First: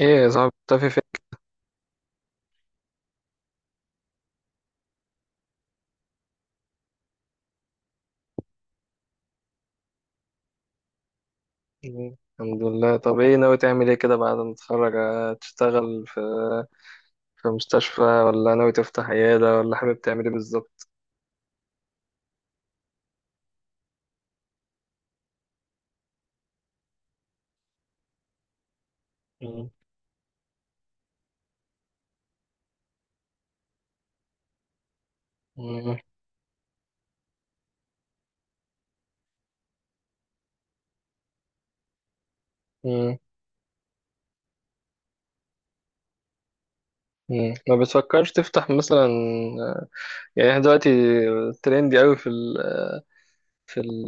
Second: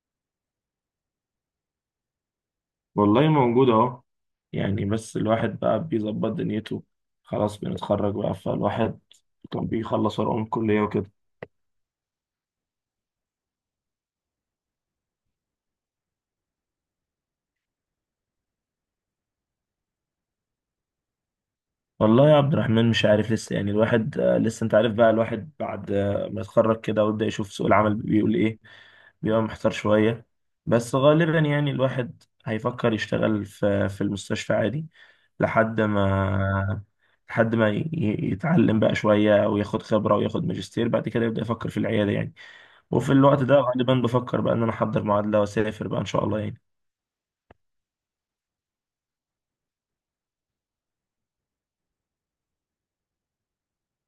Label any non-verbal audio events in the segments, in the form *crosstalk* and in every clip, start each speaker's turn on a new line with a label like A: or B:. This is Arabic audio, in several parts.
A: ايه يا صاحبي مختفي فين؟
B: والله موجود اهو. يعني بس الواحد بقى بيظبط دنيته، خلاص بنتخرج بقى فالواحد كان بيخلص ورقه من الكلية وكده.
A: مم. الحمد لله. طب ايه ناوي تعمل ايه كده بعد ما تتخرج؟ تشتغل في مستشفى ولا ناوي تفتح عيادة ولا حابب تعمل ايه بالظبط؟
B: والله يا عبد الرحمن، مش عارف لسه. يعني الواحد لسه انت عارف، بقى الواحد بعد ما يتخرج كده ويبدأ يشوف سوق العمل بيقول ايه. بيبقى
A: مم.
B: محتار شوية. بس غالبا يعني الواحد هيفكر يشتغل في المستشفى عادي لحد
A: مم.
B: ما لحد ما يتعلم بقى شوية وياخد خبرة وياخد ماجستير، بعد كده يبدأ يفكر في العيادة يعني. وفي
A: مم.
B: الوقت ده غالبا بفكر بقى ان انا احضر معادله واسافر بقى ان شاء الله يعني.
A: مم. ما بتفكرش تفتح مثلا؟ آه، يعني احنا دلوقتي ترندي قوي في ال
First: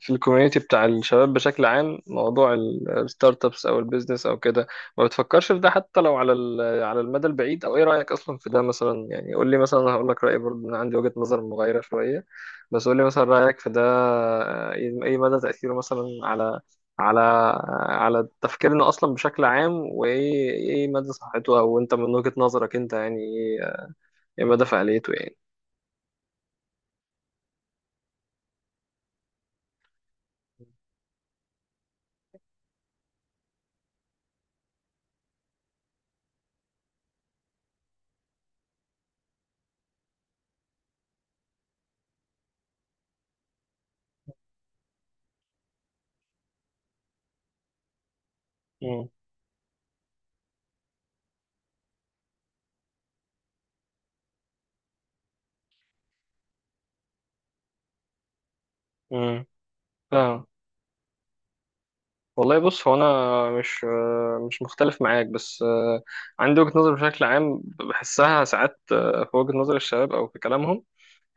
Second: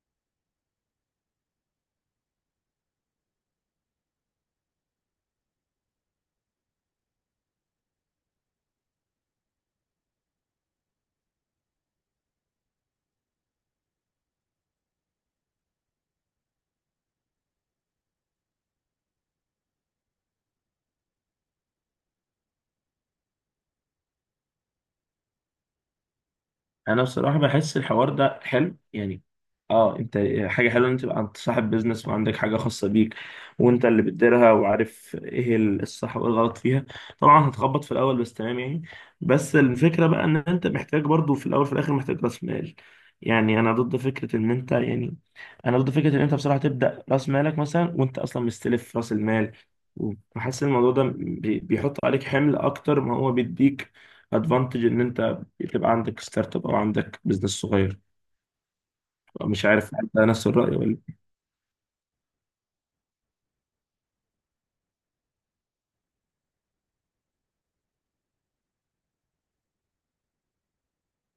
A: في الكوميونتي بتاع الشباب بشكل عام، موضوع الستارت ابس او البيزنس او كده. ما بتفكرش في ده حتى لو على على المدى البعيد، او ايه رايك اصلا في ده؟ مثلا يعني قول لي مثلا. أنا هقول لك رايي برضه، انا عندي وجهه نظر مغايره شويه، بس قول لي مثلا رايك في ده. إيه مدى تاثيره مثلا على على تفكيرنا اصلا بشكل عام؟ وايه مدى صحته؟ او انت من وجهه نظرك انت يعني ايه مدى فعاليته يعني؟
B: انا بصراحه بحس الحوار ده حلو يعني. اه انت، حاجه حلوه ان انت تبقى انت صاحب بيزنس وعندك حاجه خاصه بيك، وانت اللي بتديرها وعارف ايه الصح وايه الغلط فيها. طبعا هتخبط في الاول بس تمام يعني. بس الفكره بقى ان انت محتاج، برضو في الاول وفي الاخر محتاج راس مال. يعني انا ضد فكره ان انت يعني انا ضد فكره ان انت بصراحه تبدا راس مالك مثلا وانت اصلا مستلف راس المال، وحاسس الموضوع ده بيحط عليك حمل اكتر ما هو بيديك. ادفانتج ان انت تبقى عندك ستارت اب او عندك بزنس صغير. مش عارف انت
A: امم
B: نفس الرأي ولا.
A: والله بص، هو انا مش مختلف معاك، بس عندي وجهة نظر بشكل عام بحسها ساعات في وجهة نظر الشباب او في كلامهم،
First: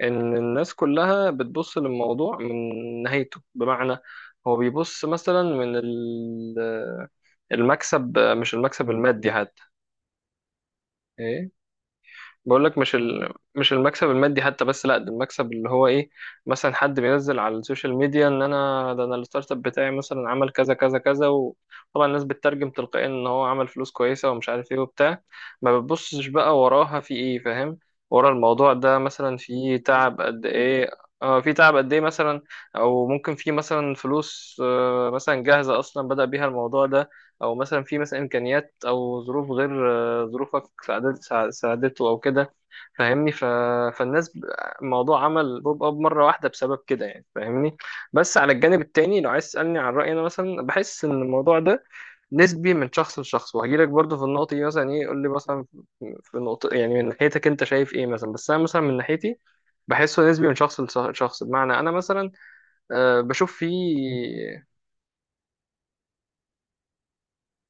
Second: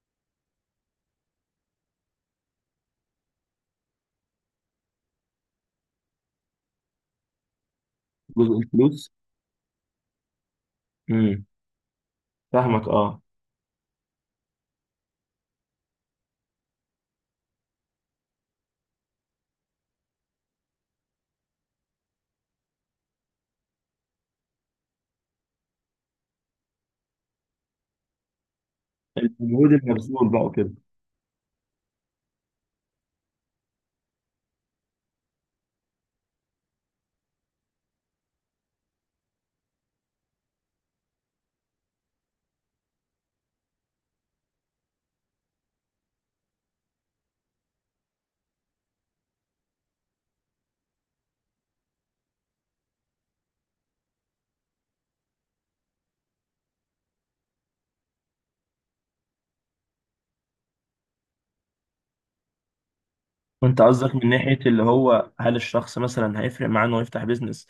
A: ان الناس كلها بتبص للموضوع من نهايته. بمعنى هو بيبص مثلا من المكسب، مش
B: جزء
A: المكسب
B: الفلوس.
A: المادي حتى.
B: امم
A: إيه؟ بقول لك
B: فاهمك
A: مش
B: اه.
A: مش المكسب المادي حتى، بس لا، ده المكسب اللي هو ايه. مثلا حد بينزل على السوشيال ميديا ان انا ده، انا الستارت اب بتاعي مثلا عمل كذا كذا كذا، وطبعا الناس بتترجم تلقائيا ان هو عمل فلوس كويسه ومش عارف ايه وبتاع. ما بتبصش بقى وراها في ايه، فاهم؟ ورا الموضوع ده مثلا
B: المجهود
A: في تعب
B: المبذول بقى
A: قد
B: وكده.
A: ايه. اه، في تعب قد ايه مثلا. او ممكن في مثلا فلوس مثلا جاهزه اصلا بدأ بيها الموضوع ده، او مثلا في مثلا امكانيات او ظروف غير ظروفك، ساعدته او كده، فاهمني؟ فالناس ب- الموضوع عمل بوب اب مره واحده بسبب كده يعني، فاهمني؟ بس على الجانب التاني لو عايز تسالني عن رايي، انا مثلا بحس ان الموضوع ده نسبي من شخص لشخص. وهجيلك برضه في النقطه دي مثلا. ايه قول لي مثلا في نقطه يعني من ناحيتك انت شايف ايه مثلا، بس انا مثلا من ناحيتي بحسه نسبي من شخص لشخص. بمعنى انا مثلا بشوف
B: وانت قصدك من ناحية
A: فيه.
B: اللي هو، هل الشخص مثلا هيفرق معاه انه يفتح بيزنس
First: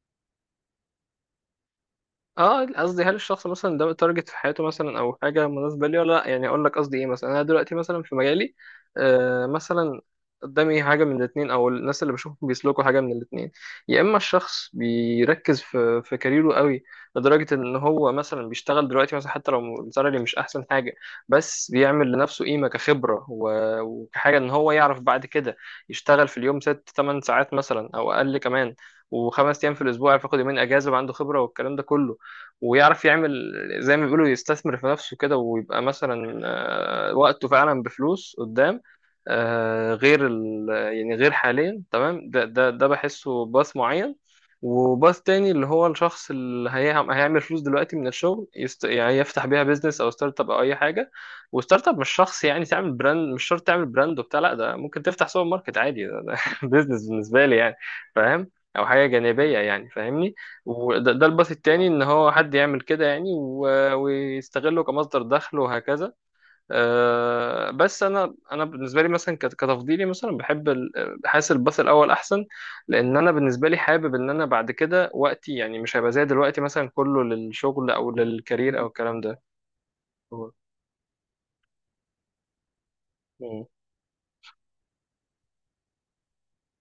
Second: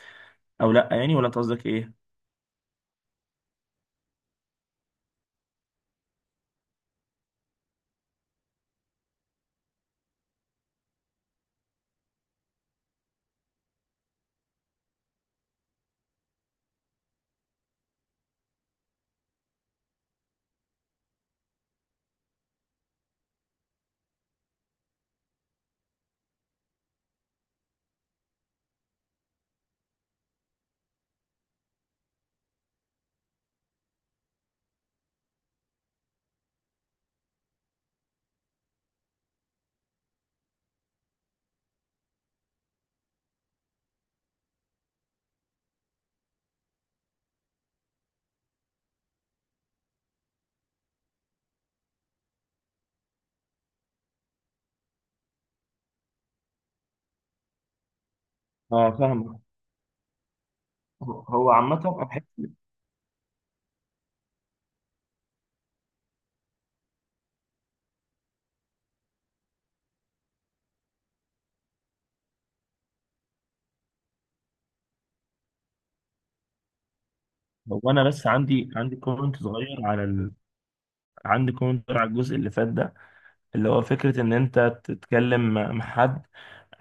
B: او لا يعني، ولا انت قصدك ايه؟
A: اه، قصدي هل الشخص مثلا ده تارجت في حياته مثلا او حاجه مناسبه لي ولا لا، يعني. اقول لك قصدي ايه مثلا، انا دلوقتي مثلا في مجالي مثلا قدامي حاجه من الاثنين، او الناس اللي بشوفهم بيسلكوا حاجه من الاثنين. يا اما الشخص بيركز في كاريره قوي لدرجه ان هو مثلا بيشتغل دلوقتي مثلا حتى لو السالري مش احسن حاجه، بس بيعمل لنفسه قيمه كخبره وكحاجه ان هو يعرف بعد كده يشتغل في اليوم 6-8 ساعات مثلا او اقل كمان، وخمس ايام في الاسبوع، يعرف ياخد يومين اجازه وعنده خبره والكلام ده كله، ويعرف يعمل، زي ما بيقولوا، يستثمر في نفسه كده، ويبقى مثلا وقته فعلا بفلوس قدام، غير يعني غير حاليا تمام. ده بحسه باث معين. وباث تاني اللي هو الشخص اللي هيعمل فلوس دلوقتي من الشغل يعني يفتح بيها بيزنس او ستارت اب او اي حاجه. وستارت اب مش شخص يعني تعمل براند، مش شرط تعمل براند وبتاع، لا، ده ممكن تفتح سوبر ماركت عادي ده *laughs* بيزنس بالنسبه لي يعني. فاهم؟ او
B: اه
A: حاجه
B: فاهمك.
A: جانبيه، يعني فاهمني؟ وده
B: هو
A: ده
B: هو
A: الباث
B: عامة
A: التاني، ان
B: أنا
A: هو حد يعمل كده يعني ويستغله كمصدر دخل وهكذا. بس انا بالنسبه لي مثلا كتفضيلي مثلا بحب حاسس الباث الاول احسن. لان انا بالنسبه لي حابب ان انا بعد كده وقتي، يعني، مش هيبقى زي دلوقتي مثلا كله
B: هو
A: للشغل
B: انا
A: او
B: بس عندي،
A: للكارير او الكلام
B: كومنت
A: ده.
B: صغير على.
A: هو-
B: عندي كومنت على الجزء اللي فات ده،
A: مم.
B: اللي هو فكرة ان انت تتكلم مع حد،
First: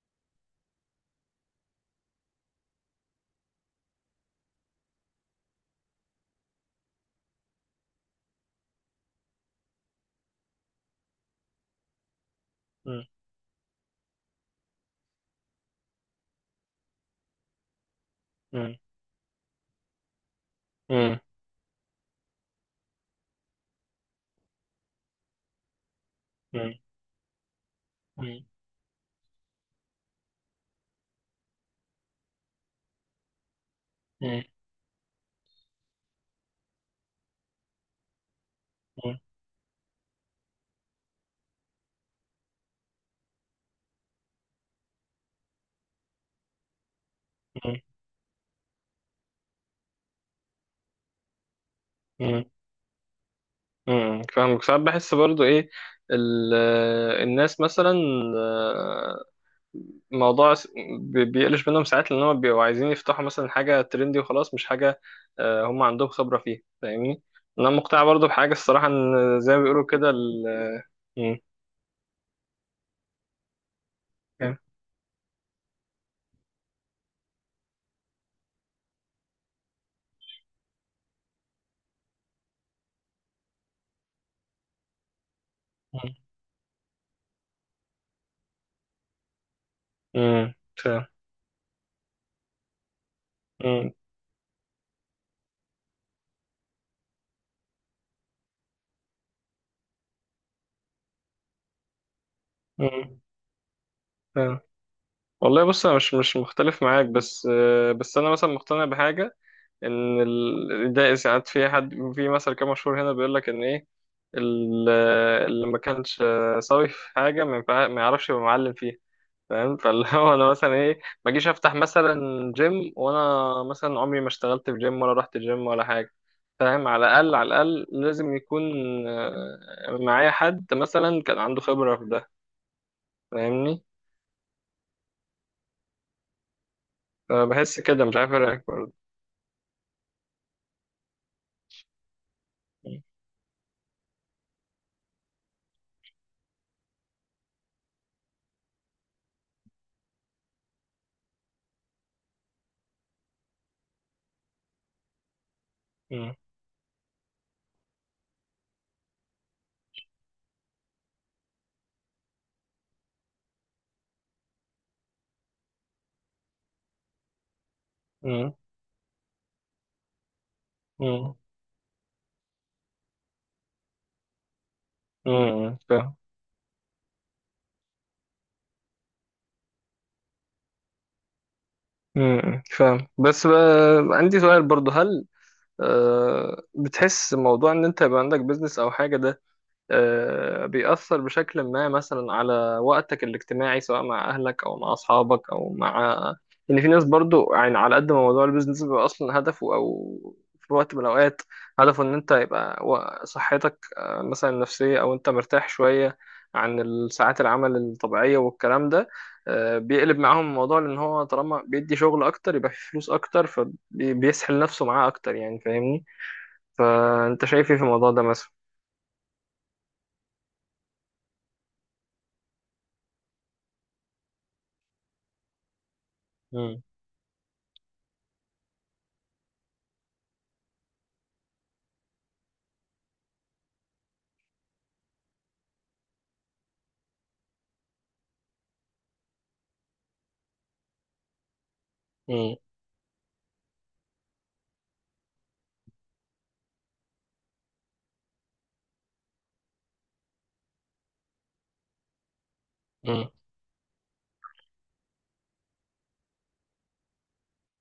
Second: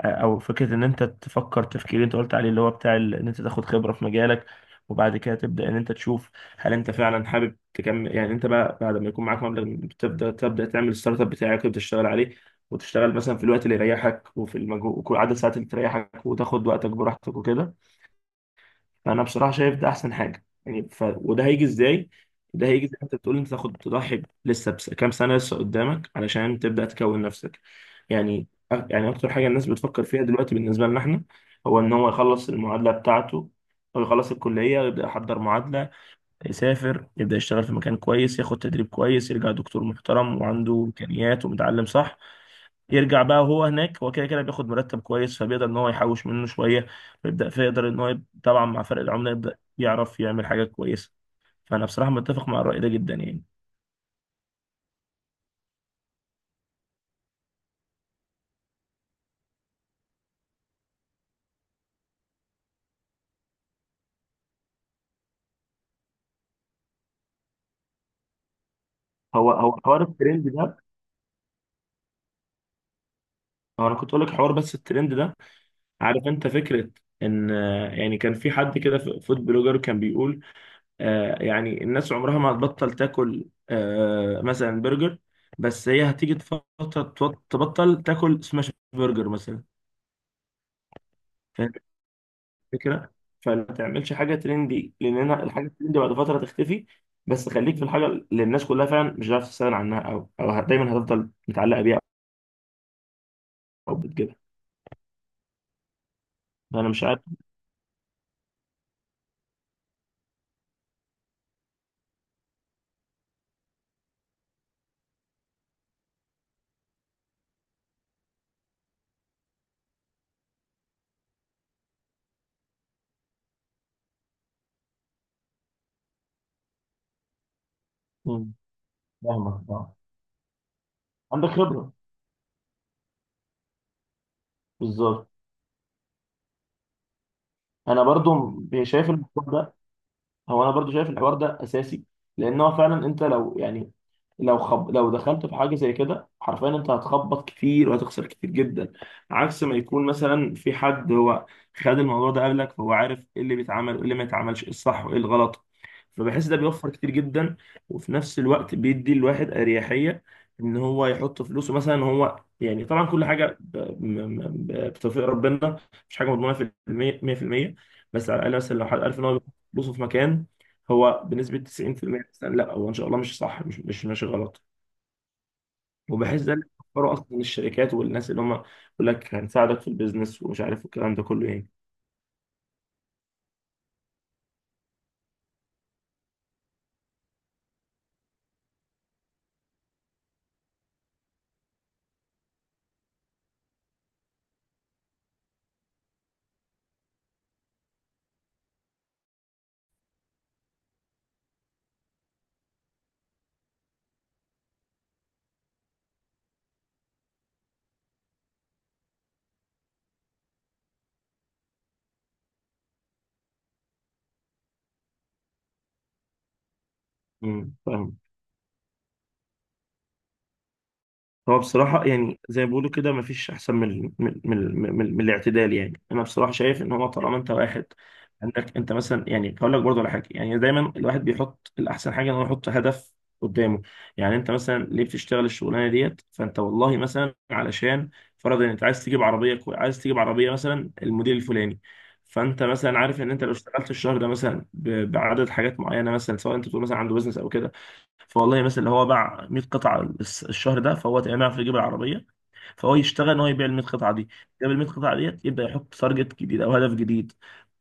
B: او فكره ان انت تفكر تفكير اللي انت قلت عليه، اللي هو بتاع ان انت تاخد خبره في مجالك، وبعد كده تبدا ان انت تشوف هل انت فعلا حابب تكمل. يعني انت بقى بعد ما يكون معاك مبلغ تبدا تعمل الستارت اب بتاعك وتبدا تشتغل عليه،
A: مم.
B: وتشتغل مثلا في الوقت اللي يريحك وفي المجهود وعدد الساعات اللي تريحك وتاخد وقتك براحتك وكده.
A: مم.
B: فانا بصراحه شايف ده احسن حاجه يعني.
A: مم.
B: وده هيجي ازاي؟ ده هيجي زي ما انت بتقول، انت تاخد تضحي لسه بس كام سنه لسه قدامك علشان
A: مم.
B: تبدا تكون نفسك
A: مم.
B: يعني. يعني اكتر حاجه الناس بتفكر فيها دلوقتي بالنسبه لنا احنا، هو ان هو يخلص المعادله بتاعته، او يخلص
A: مم.
B: الكليه يبدا يحضر معادله، يسافر يبدا يشتغل في مكان كويس، ياخد تدريب كويس، يرجع دكتور محترم وعنده امكانيات ومتعلم صح. يرجع بقى هو هناك، هو كده كده بياخد مرتب كويس، فبيقدر ان هو يحوش منه شويه ويبدا
A: مم.
B: فيقدر ان هو طبعا مع فرق العمله يبدا يعرف يعمل حاجه كويسه. فانا بصراحه
A: مم.
B: متفق مع الراي ده جدا يعني.
A: مم. فاهمك. ساعات بحس برضو ايه ال- الناس مثلا آه، الموضوع س- بيقلش منهم ساعات لان هم بيبقوا عايزين يفتحوا مثلا حاجه ترندي وخلاص، مش حاجه هم عندهم خبره فيها، فاهمني؟ انا مقتنع برضو بحاجه الصراحه، ان
B: هو
A: زي ما
B: هو
A: بيقولوا
B: حوار
A: كده
B: الترند ده،
A: مم.
B: هو انا كنت اقول لك حوار
A: فاهم.
B: بس الترند ده. عارف انت فكره ان، يعني كان في حد كده فود بلوجر كان بيقول، يعني الناس عمرها ما هتبطل تاكل مثلا برجر، بس هي هتيجي فتره تبطل تاكل سماش برجر مثلا.
A: مم. فاهم.
B: فكرة، فما
A: مم.
B: تعملش حاجة ترندي لأن أنا الحاجة الترندي بعد فترة تختفي. بس خليك في الحاجة اللي الناس كلها فعلا مش هتعرف تستغنى عنها، دايما هتفضل متعلقة بيها
A: مم.
B: أو بتجيبها.
A: فاهم. والله بص، انا مش مختلف
B: أنا مش
A: معاك،
B: عارف.
A: بس انا مثلا مقتنع بحاجه، ان ده ساعات في حد في مثل كده مشهور هنا بيقول لك ان ايه اللي ما كانش سوي في حاجه ما يعرفش يبقى معلم فيها. فاهم؟ فاللي *laughs* هو انا مثلا ايه، ما اجيش افتح مثلا جيم وانا مثلا عمري ما اشتغلت في جيم ولا رحت جيم ولا حاجه. فاهم؟ على الاقل، على الاقل لازم
B: مم.
A: يكون
B: فاهمك آه.
A: معايا حد مثلا كان
B: عندك
A: عنده
B: خبرة،
A: خبره في ده، فاهمني؟
B: بالظبط.
A: فبحس
B: أنا
A: كده مش عارف
B: برضو
A: اراك برضه.
B: شايف الموضوع ده، هو انا برضو شايف الحوار ده اساسي، لان هو فعلا انت لو يعني، لو دخلت في حاجه زي كده حرفيا انت هتخبط كتير وهتخسر كتير جدا، عكس ما يكون مثلا في حد هو خد الموضوع ده قبلك، فهو عارف ايه اللي بيتعمل وايه اللي ما يتعملش، ايه الصح وايه الغلط.
A: م-
B: فبحس ده بيوفر كتير جدا، وفي نفس الوقت بيدي الواحد اريحيه ان هو يحط فلوسه مثلا هو. يعني طبعا كل حاجه بتوفيق ربنا، مش حاجه مضمونه 100%. بس على
A: م-
B: الاقل مثلا لو حد عارف ان هو بصوا في مكان هو
A: م-
B: بنسبة 90% مثلاً، لا هو ان شاء الله مش صح، مش ماشي غلط.
A: فاهم.
B: وبحس ده اللي بيفكروا اصلا الشركات والناس اللي هم يقول لك هنساعدك في البيزنس ومش عارف الكلام ده كله يعني.
A: فاهم، بس بقى عندي سؤال برضه. هل بتحس موضوع ان انت يبقى عندك بيزنس او حاجه ده، بيأثر بشكل ما مثلا على وقتك الاجتماعي سواء مع أهلك أو مع أصحابك أو مع، إن في ناس برضو يعني على قد ما موضوع البيزنس بيبقى أصلا هدفه، أو في وقت من الأوقات هدفه، إن أنت يبقى صحتك مثلا النفسية أو أنت مرتاح شوية عن الساعات العمل الطبيعية والكلام ده، بيقلب معاهم الموضوع لأن هو طالما بيدي شغل أكتر يبقى فيه فلوس أكتر فبيسحل نفسه معاه أكتر يعني، فاهمني؟ فأنت شايف إيه في الموضوع
B: فاهم.
A: ده مثلا؟
B: هو بصراحة يعني زي ما بيقولوا كده مفيش أحسن من الاعتدال. يعني أنا بصراحة
A: مم.
B: شايف إن هو طالما أنت واحد، عندك أنت مثلا، يعني هقول لك برضه على حاجة، يعني دايما الواحد بيحط الأحسن حاجة إن هو يحط هدف قدامه. يعني أنت مثلا ليه بتشتغل الشغلانة ديت؟ فأنت والله مثلا علشان فرضا أنت عايز تجيب عربية مثلا الموديل الفلاني. فأنت مثلا عارف إن أنت لو اشتغلت الشهر ده مثلا بعدد حاجات معينة، مثلا سواء أنت بتقول مثلا عنده بزنس أو كده. فوالله مثلا لو هو باع 100 قطعه الشهر ده فهو تقريبا يعرف يجيب العربيه. فهو
A: مم.
B: يشتغل ان هو يبيع ال 100 قطعه دي، جاب ال 100 قطعه ديت يبدا يحط تارجت جديد او هدف جديد.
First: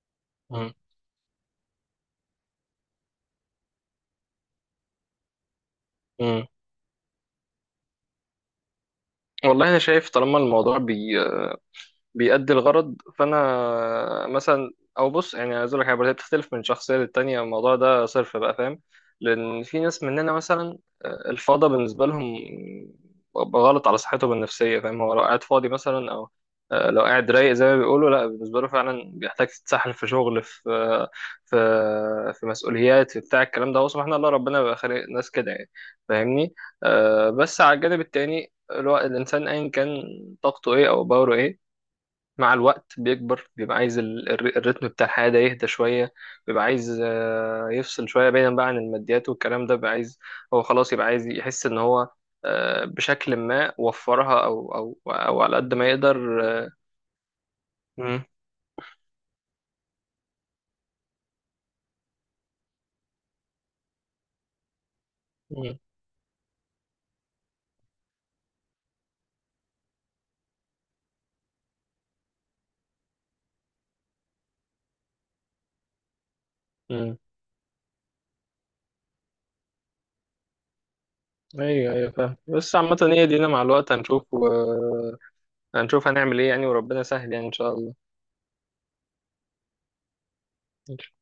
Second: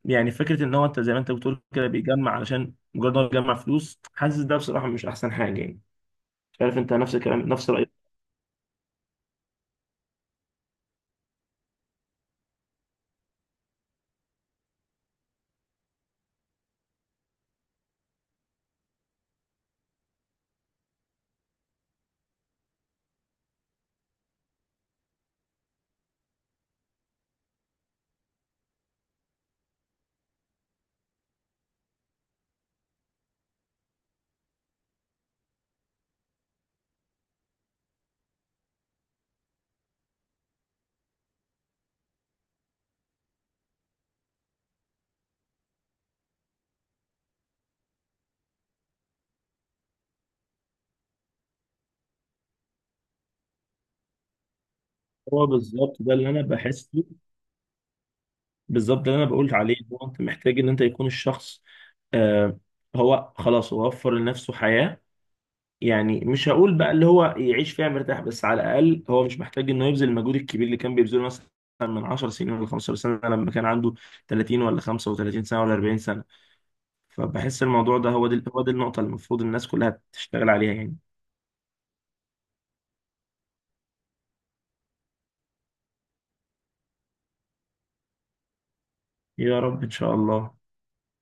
B: يعني فكره
A: مم.
B: ان هو انت زي ما انت بتقول كده بيجمع علشان مجرد ان هو بيجمع فلوس، حاسس ده بصراحه مش احسن حاجه يعني.
A: مم.
B: مش عارف انت نفس الكلام نفس رايك.
A: والله انا شايف طالما الموضوع بيأدي الغرض فانا مثلا. او بص يعني عايز اقول لك حاجه، هي بتختلف من شخصيه للتانيه، الموضوع ده صرف بقى، فاهم؟ لان في ناس مننا مثلا الفاضه بالنسبه لهم غلط على صحتهم النفسيه، فاهم؟ هو لو قاعد فاضي مثلا او لو قاعد رايق زي ما بيقولوا، لا، بالنسبه له فعلا بيحتاج تتسحل في شغل، في في في مسؤوليات، في بتاع الكلام ده. هو سبحان الله، ربنا بيبقى خالق ناس كده يعني، فاهمني؟ بس على الجانب التاني الانسان ايا كان طاقته ايه او باوره ايه، مع الوقت بيكبر، بيبقى عايز الريتم بتاع الحياة ده يهدى شوية. بيبقى عايز يفصل شوية بعيدا بقى عن الماديات والكلام ده. بيبقى عايز، هو خلاص، يبقى عايز يحس إن هو بشكل ما وفرها، أو
B: هو
A: على قد ما
B: بالظبط ده
A: يقدر.
B: اللي انا بحسه.
A: مم.
B: بالظبط ده اللي انا بقول عليه، هو انت محتاج ان انت يكون الشخص، آه هو خلاص هو وفر لنفسه حياه.
A: مم.
B: يعني مش هقول بقى اللي هو يعيش فيها مرتاح، بس على الاقل هو مش محتاج انه يبذل المجهود الكبير اللي كان بيبذله مثلا من 10 سنين ولا 15 سنه، لما كان عنده 30 ولا 35 سنه ولا 40 سنه.
A: مم.
B: فبحس الموضوع ده، هو دي النقطه اللي المفروض الناس كلها تشتغل عليها يعني.
A: أيوه، أيوه، فاهم. بس عامة هي دينا، مع الوقت هنشوف هنعمل إيه يعني، وربنا سهل يعني، إن شاء الله.
B: يا رب ان شاء الله.